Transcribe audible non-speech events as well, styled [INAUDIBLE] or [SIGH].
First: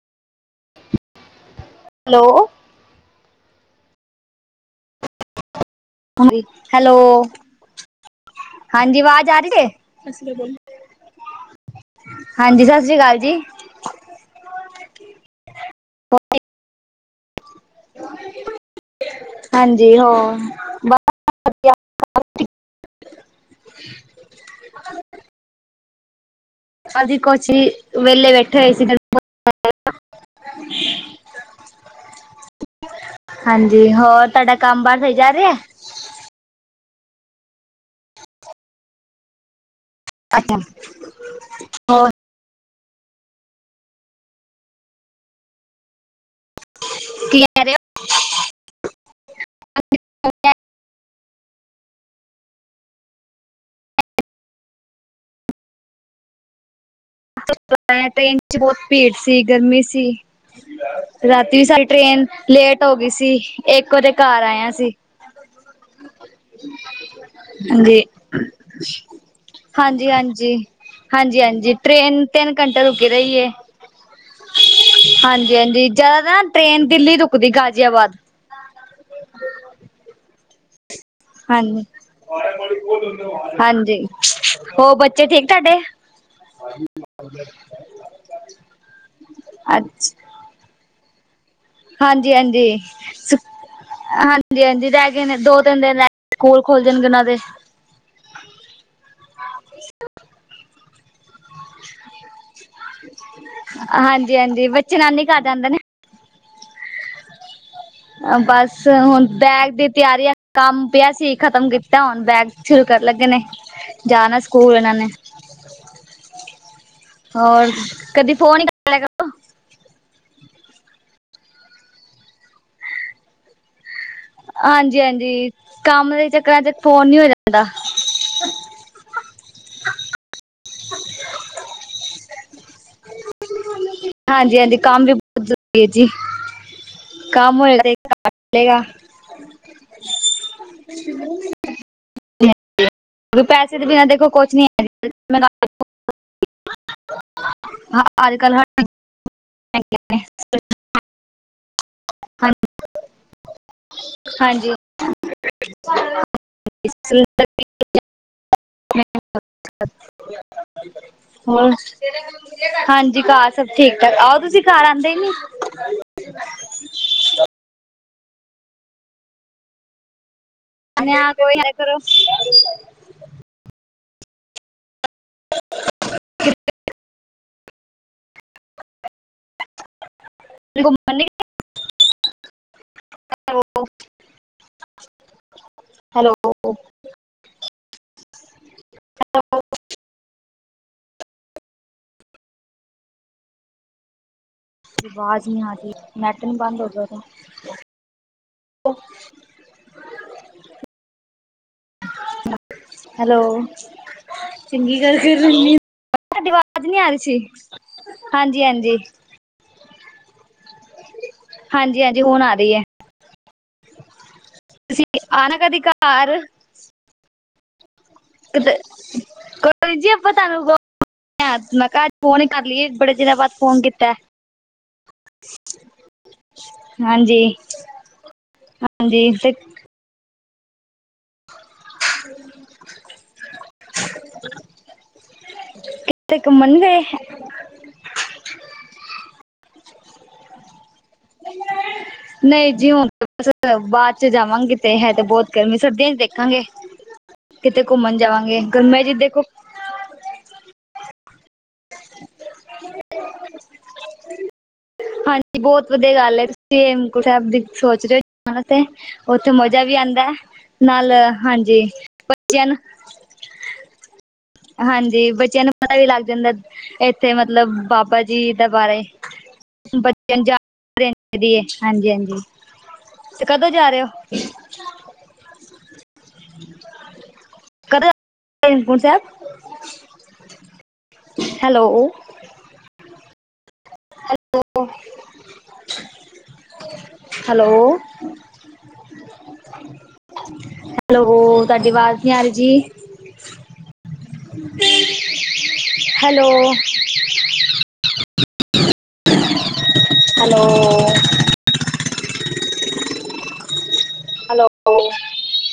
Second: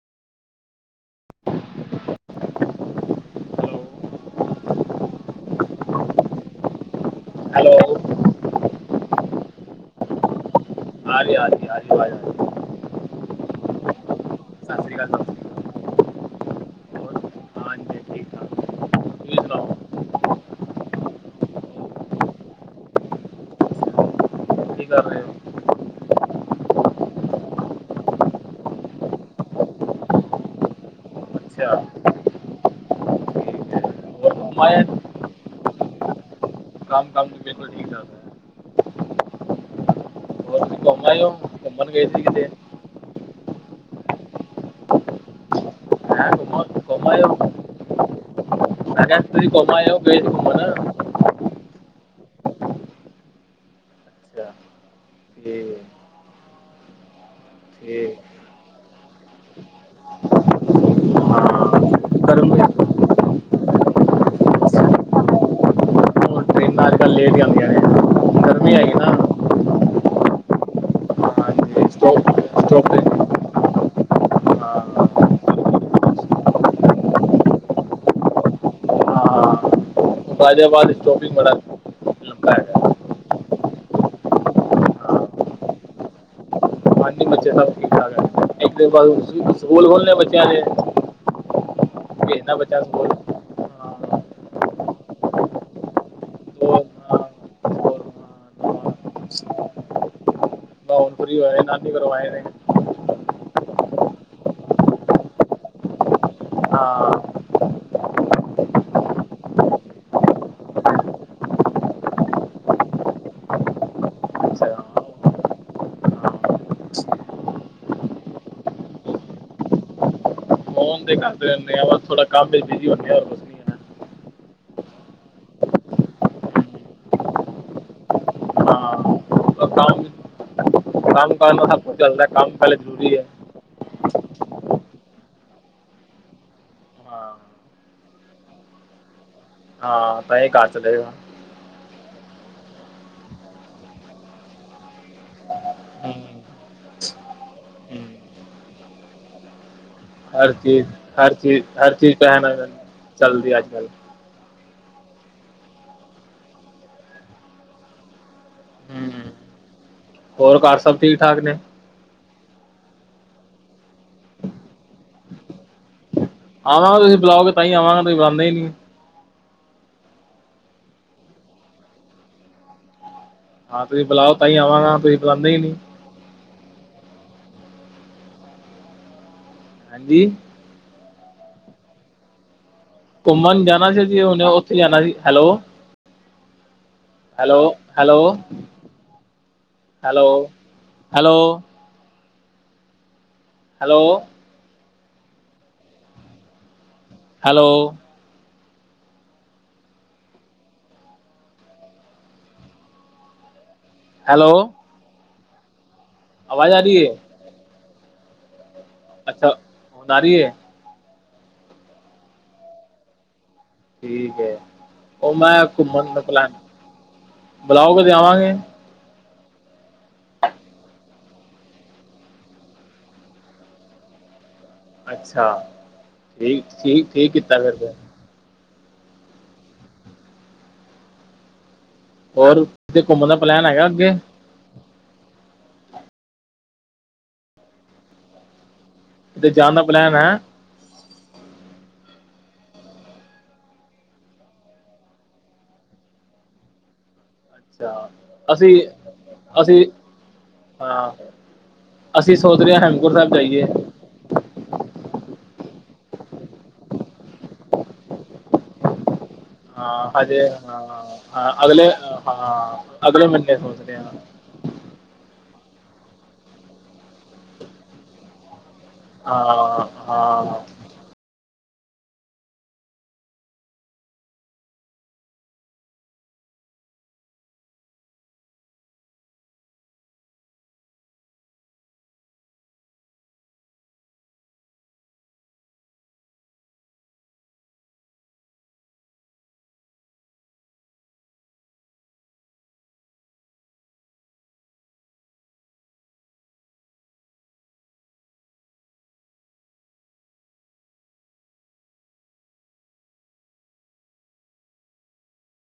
Hello hello hello hello ਹਾਂਜੀ ਆਵਾਜ਼ ਆ ਰਹੀ ਹੈ ਆ ਰਹੀ ਆ ਰਹੀ ਆ ਰਹੀ ਆਵਾਜ਼ ਆ ਰਹੀ ਹਾਂਜੀ ਸਤਿ ਸ਼੍ਰੀ ਅਕਾਲ ਜੀ। ਸਤਿ ਸ਼੍ਰੀ ਅਕਾਲ ਤੁਹਾਨੂੰ। [INAUDIBLE] ਤੁਸੀਂ ਸੁਣਾਓ ਹਾਂਜੀ ਹੋਰ ਬ ਵਧੀ ਕੀ ਕਰ ਰਹੇ ਹੋ? ਹਾਂਜੀ, ਕੋਚੀ ਵੇਲੇ ਬੈਠੇ ਹੋਏ ਸੀ। [INAUDIBLE] ਅੱਛਾ ਠੀਕ ਹੈ ਹਾਂਜੀ, ਹੋਰ ਤੁਹਾਡਾ ਘੁੰਮ ਆਏ ਕੰਮ ਬਾਹਰ ਸਹੀ ਜਾ ਰਿਹਾ। ਕੰਮ ਕੰਮ ਤਾਂ ਬਿਲਕੁਲ ਠੀਕ ਚੱਲ ਰਿਹਾ ਹੈ। ਹੋਰ ਅੱਠਮ ਤੁਸੀਂ ਘੁੰਮ ਆਏ ਹੋ ਘੁੰਮਣ ਗਏ ਸੀ ਕਿਤੇ। ਹੈਂ ਘੁੰਮ ਘੁੰਮ ਆਏ ਹੋ ਕੀ ਕਹਿ ਰਹੇ ਹੋ? ਮੈਂ ਕਿਹਾ ਤੁਸੀਂ ਘੁੰਮ ਆਏ ਓ, ਗਏ ਸੀ ਘੁੰਮਣ ਅੱਛਾ ਠੀਕ ਪਤਾ ਹੈ ਠੀਕ ਟ੍ਰੇਨ ਚ ਬਹੁਤ ਭੀੜ ਸੀ, ਗਰਮੀ ਸੀ। ਰਾਤੀ ਵੀ ਹਾਂ ਸਾਡੀ ਟ੍ਰੇਨ ਗਰਮੀ ਲੇਟ ਹੋਰ ਹੋ ਗਈ ਸੀ, ਇੱਕ ਵਜੇ ਘਰ ਆਏ ਆਂ ਅਸੀਂ। [INAUDIBLE] ਗਰਮੀ ਹੈਗੀ ਨਾ ਹਾਂਜੀ-ਹਾਂਜੀ-ਹਾਂਜੀ-ਹਾਂਜੀ-ਹਾਂਜੀ ਟ੍ਰੇਨ ਤਿੰਨ ਘੰਟੇ ਰੁਕੀ ਰਹੀਏ। ਹਾਂਜੀ-ਹਾਂਜੀ ਜਿਆਦਾ ਨਾ ਟ੍ਰੇਨ ਦਿੱਲੀ ਰੁਕਦੀ ਗਾਜ਼ੀਆਬਾਦ। ਹਾਂ, ਗਾਜ਼ੀਆਬਾਦ ਸਟੋਪ ਈ ਬੜਾ। ਹਾਂਜੀ। ਹਾਂਜੀ, ਹੋਰ ਬੱਚੇ ਠੀਕ ਤੁਹਾਡੇ। ਹਾਂਜੀ ਬੱਚੇ ਸਭ ਠੀਕ- ਠਾਕ ਐ। ਸਕੂਲ ਖੁਲ੍ਹੇ ਬੱਚਿਆਂ ਦੇ ਹਾਂਜੀ-ਹਾਂਜੀ, ਸੁ ਹਾਂਜੀ-ਹਾਂਜੀ, ਰਹਿ ਗਏ ਨੇ ਦੋ ਤਿੰਨ ਦਿਨ ਰਹਿ ਸਕੂਲ ਖੁਲ੍ਹ ਜਾਣਗੇ ਉਹਨਾਂ ਦੇ। [INAUDIBLE] [INAUDIBLE] ਤੇਰੇ ਨਾਂ ਤੀ ਕਰਵਾਏ ਨੇ। ਹਾਂਜੀ-ਹਾਂਜੀ, ਬੱਚੇ ਨਾਨੀ ਕਰ ਜਾਂਦੇ ਨੇ। ਹਾਂ ਬਸ ਹੁਣ ਬੈਗ ਦੀ ਤਿਆਰੀ ਐ ਕੰਮ ਪਿਆ ਸੀ ਖਤਮ ਕੀਤਾ, ਹੁਣ ਬੈਗ ਸ਼ੁਰੂ ਕਰ ਲੱਗੇ ਨੇ ਜਾਣਾ ਅੱਛਾ ਸਕੂਲ ਇਹਨਾਂ ਨੇ ਹੋਰ ਕਦੀ ਫੋਨ ਕਰੋ ਫੋਨ ਤੇ ਕਰਦੇ ਰਹਿੰਦੇ ਹਾਂ ਬਸ ਥੋੜਾ ਕੰਮ ਵਿੱਚ ਬੀਸੀ ਹੁੰਦੇ ਆ ਹੌਰ ਕੁਛ ਨੀ ਹਾਂਜੀ-ਹਾਂਜੀ ਕੰਮ ਦੇ ਚੱਕਰਾਂ ਚ ਹੈ ਫੋਨ ਨੀ ਹੋ ਜਾਂਦਾ [INAUDIBLE] ਹਾਂ [INAUDIBLE] [INAUDIBLE] [INAUDIBLE] ਕੰਮ ਕਾਰ ਨਾਲ ਸਭ ਕੁਛ ਚੱਲਦਾ ਹੈ ਕੰਮ ਪਹਿਲੇ ਜ਼ਰੂਰੀ ਹੈ। ਹਾਂਜੀ-ਹਾਂਜੀ ਕੰਮ ਵੀ ਬਹੁਤ ਜ਼ਰੂਰੀ ਹੈ ਜੀ। ਹਾਂ ਕੰਮ ਹੋਏਗਾ [INAUDIBLE] ਘਰ ਚਲੇਗਾ ਹਾਂ ਤਾਂ ਹੀ ਘਰ ਚਲੇਗਾ। ਰ ਪੈੇਸੇ ਤੇ ਬਿਨਾਂ ਦੇਖੋ ਕੋਛ ਨਹੀ ਹਮ [UNINTELLIGIBLE] ਹਮ [INAUDIBLE] ਅੱਜ ਕਲ ਹਰ ਚੀਜ਼ ਹਰ ਚੀਜ਼ ਹਰ ਚੀਜ਼ ਟਾਈਮ ਹਾਂ- [INAUDIBLE] ਚੱਲਦੀ ਹੈ ਅੱਜ ਕੱਲ। ਹਾਂਜੀ [INAUDIBLE] [INAUDIBLE] ਹਮ [INAUDIBLE] ਹੋਰ ਘਰ ਸਭ ਠੀਕ ਠਾਕ ਨੇ ਹੋਰ ਹਾਂਜੀ ਕਾ ਸਕ ਠੀਕ ਠਾਕ ਆਓ ਤੁਸੀਂ ਘਰ ਆਉਂਦੇ ਹੀ ਨੀ ਕੋਈ ਬੁਲਾਂਦਾ ਹੀ ਨੀ ਹੈ। [INAUDIBLE] [INAUDIBLE] ਹਾਂ ਤੁਸੀਂ ਬੁਲਾਓ ਤਾਈ ਆਵਾਂਗਾ ਬੁਲਾਉਂਦੇ ਹੀ ਨਹੀਂ [INAUDIBLE] [INAUDIBLE] ਹਾਂਜੀ ਘੁੰਮਣ ਨਹੀਂ ਗਏ [INAUDIBLE] ਘੁੰਮਣ ਜਾਣਾ ਸੀ ਅਸੀ ਹੁਨੇ ਉੱਥੇ ਜਾਣਾ ਸੀ hello hello hello hello hello hello hello ਆਵਾਜ਼ ਨਹੀਂ ਆਰੀ ਨੇਟ ਨੀ ਬੰਦ ਹੋ ਗਿਆ ਹੈਲੋ ਉਹ ਹੈਲੋ ਹੈਲੋ - [INAUDIBLE] ਸਾਡੀ ਆਵਾਜ਼ ਨ ਆ ਰਹੀ ਸੀ ਹਾਂਜੀ-ਹਾਂਜੀ ਅੱਛਾ ਆ ਰਹਿ ਐ ਹਾਂਜੀ-ਹਾਂਜੀ ਹੁਣ ਆ ਰਹੀ ਹੈ। ਠੀਕ ਹੈ ਤੁਸੀਂ ਉਹ ਆਣਾ ਮੈਂ ਕਦੀ ਘੁੰਮਣ ਦਾ ਘਰ ਪਲੈਨ ਬੁਲਾਓਗੇ ਤੇ ਆਵਾਂਗੇ। ਕੋ ਨ ਜੀ ਆਪਾਂ ਤੁਹਾਨੂੰ ਮੈਂ ਕਿਹਾਜ [INAUDIBLE] ਫੋਨ ਹੀ ਕਰ ਲਈਏ ਬੜੇ ਚਿਰਾਂ ਬਾਅਦ ਫੋਨ ਕੀਤਾ ਅੱਛਾ ਠੀਕ ਠੀਕ ਠੀਕ ਹਾਂਜੀ ਕੀਤਾ ਫੇਰ ਤੇ। ਹਾਂਜੀ ਤੇ [INAUDIBLE] ਹੋਰ ਕਿਥੇ [INAUDIBLE] ਘੁੰਮਣ ਦਾ ਪਲੈਨ ਹੈਗਾ ਅੱਗੇ ਕਿਤੇ ਘੁੰਮਣ ਨੀ ਗਏ? ਕਿਤੇ ਜਾਣ ਦਾ ਪਲੈਨ ਹੈ? [UNINTELLIGIBLE] [INAUDIBLE] ਨਹੀਂ ਜੀ ਹੁਣ [INAUDIBLE] ਬਾਅਦ ਚ ਜਾਵਾਂਗੇ ਤੇ ਹੈ ਤੇ ਬਹੁਤ ਗਰਮੀ ਸਰਦੀਆਂ ਚ ਦੇਖਾਂਗੇ। ਕਿਤੇ ਅੱਛਾ ਘੁੰਮਣ ਜਾਵਾਂਗੇ ਅਸੀਂ ਗਰਮਿਆ ਚ ਦੇਖੋ। ਅਸੀਂ ਹਾਂ ਅਸੀਂ ਸੋਚ ਰਹੇ ਹਾਂ ਹੇਮਕੁੰਡ ਸਾਹਿਬ ਜਾਈਏ। ਹਾਂਜੀ ਬਹੁਤ ਵਧੀਆ ਗੱਲ ਹੈ ਜੇ ਤੁਸੀਂ ਹੇਮਕੁੰਡ ਸਾਹਿਬ ਦੀ ਸੋਚ ਰਹੇ,, [INAUDIBLE] ਵੀ ਹਾਂ ਆਉਂਦਾ ਹੈ ਅਜੇ ਨਾਲ ਹਾਂ ਹਾਂਜੀ ਅਗਲੇ ਬੱਚਿਆਂ ਨੂੰ ਹਾਂ ਅਗਲੇ ਮੰਡੇ ਸੋਚਦੇ ਆ । ਹਾਂਜੀ ਬੱਚਿਆਂ ਨੂੰ ਪਤਾ ਵੀ ਲੱਗ ਜਾਂਦਾ ਇੱਥੇ ਮਤਲਬ ਬਾਬਾ ਜੀ ਬਾਰੇ ਹਾਂ ਬੱਚਿਆਂ ਨੂੰ ਹਾਂ ਜਾਣ [UNINTELLIGIBLE] ਹਾਂਜੀ -ਹਾਂਜੀ ਤੇ ਕਦੋਂ ਜਾ ਰਏ ਓ। [UNINTELLIGIBLE] ਕਦੇ Hemkunt Sahib hello. Hello. Hello. Hello ਤੁਹਾਡੀ ਆਵਾਜ਼ ਨਈ ਆ ਰੀ ਜੀ । ਹੈਲੋ। ਹੈਲੋ। ਹੈਲੋ।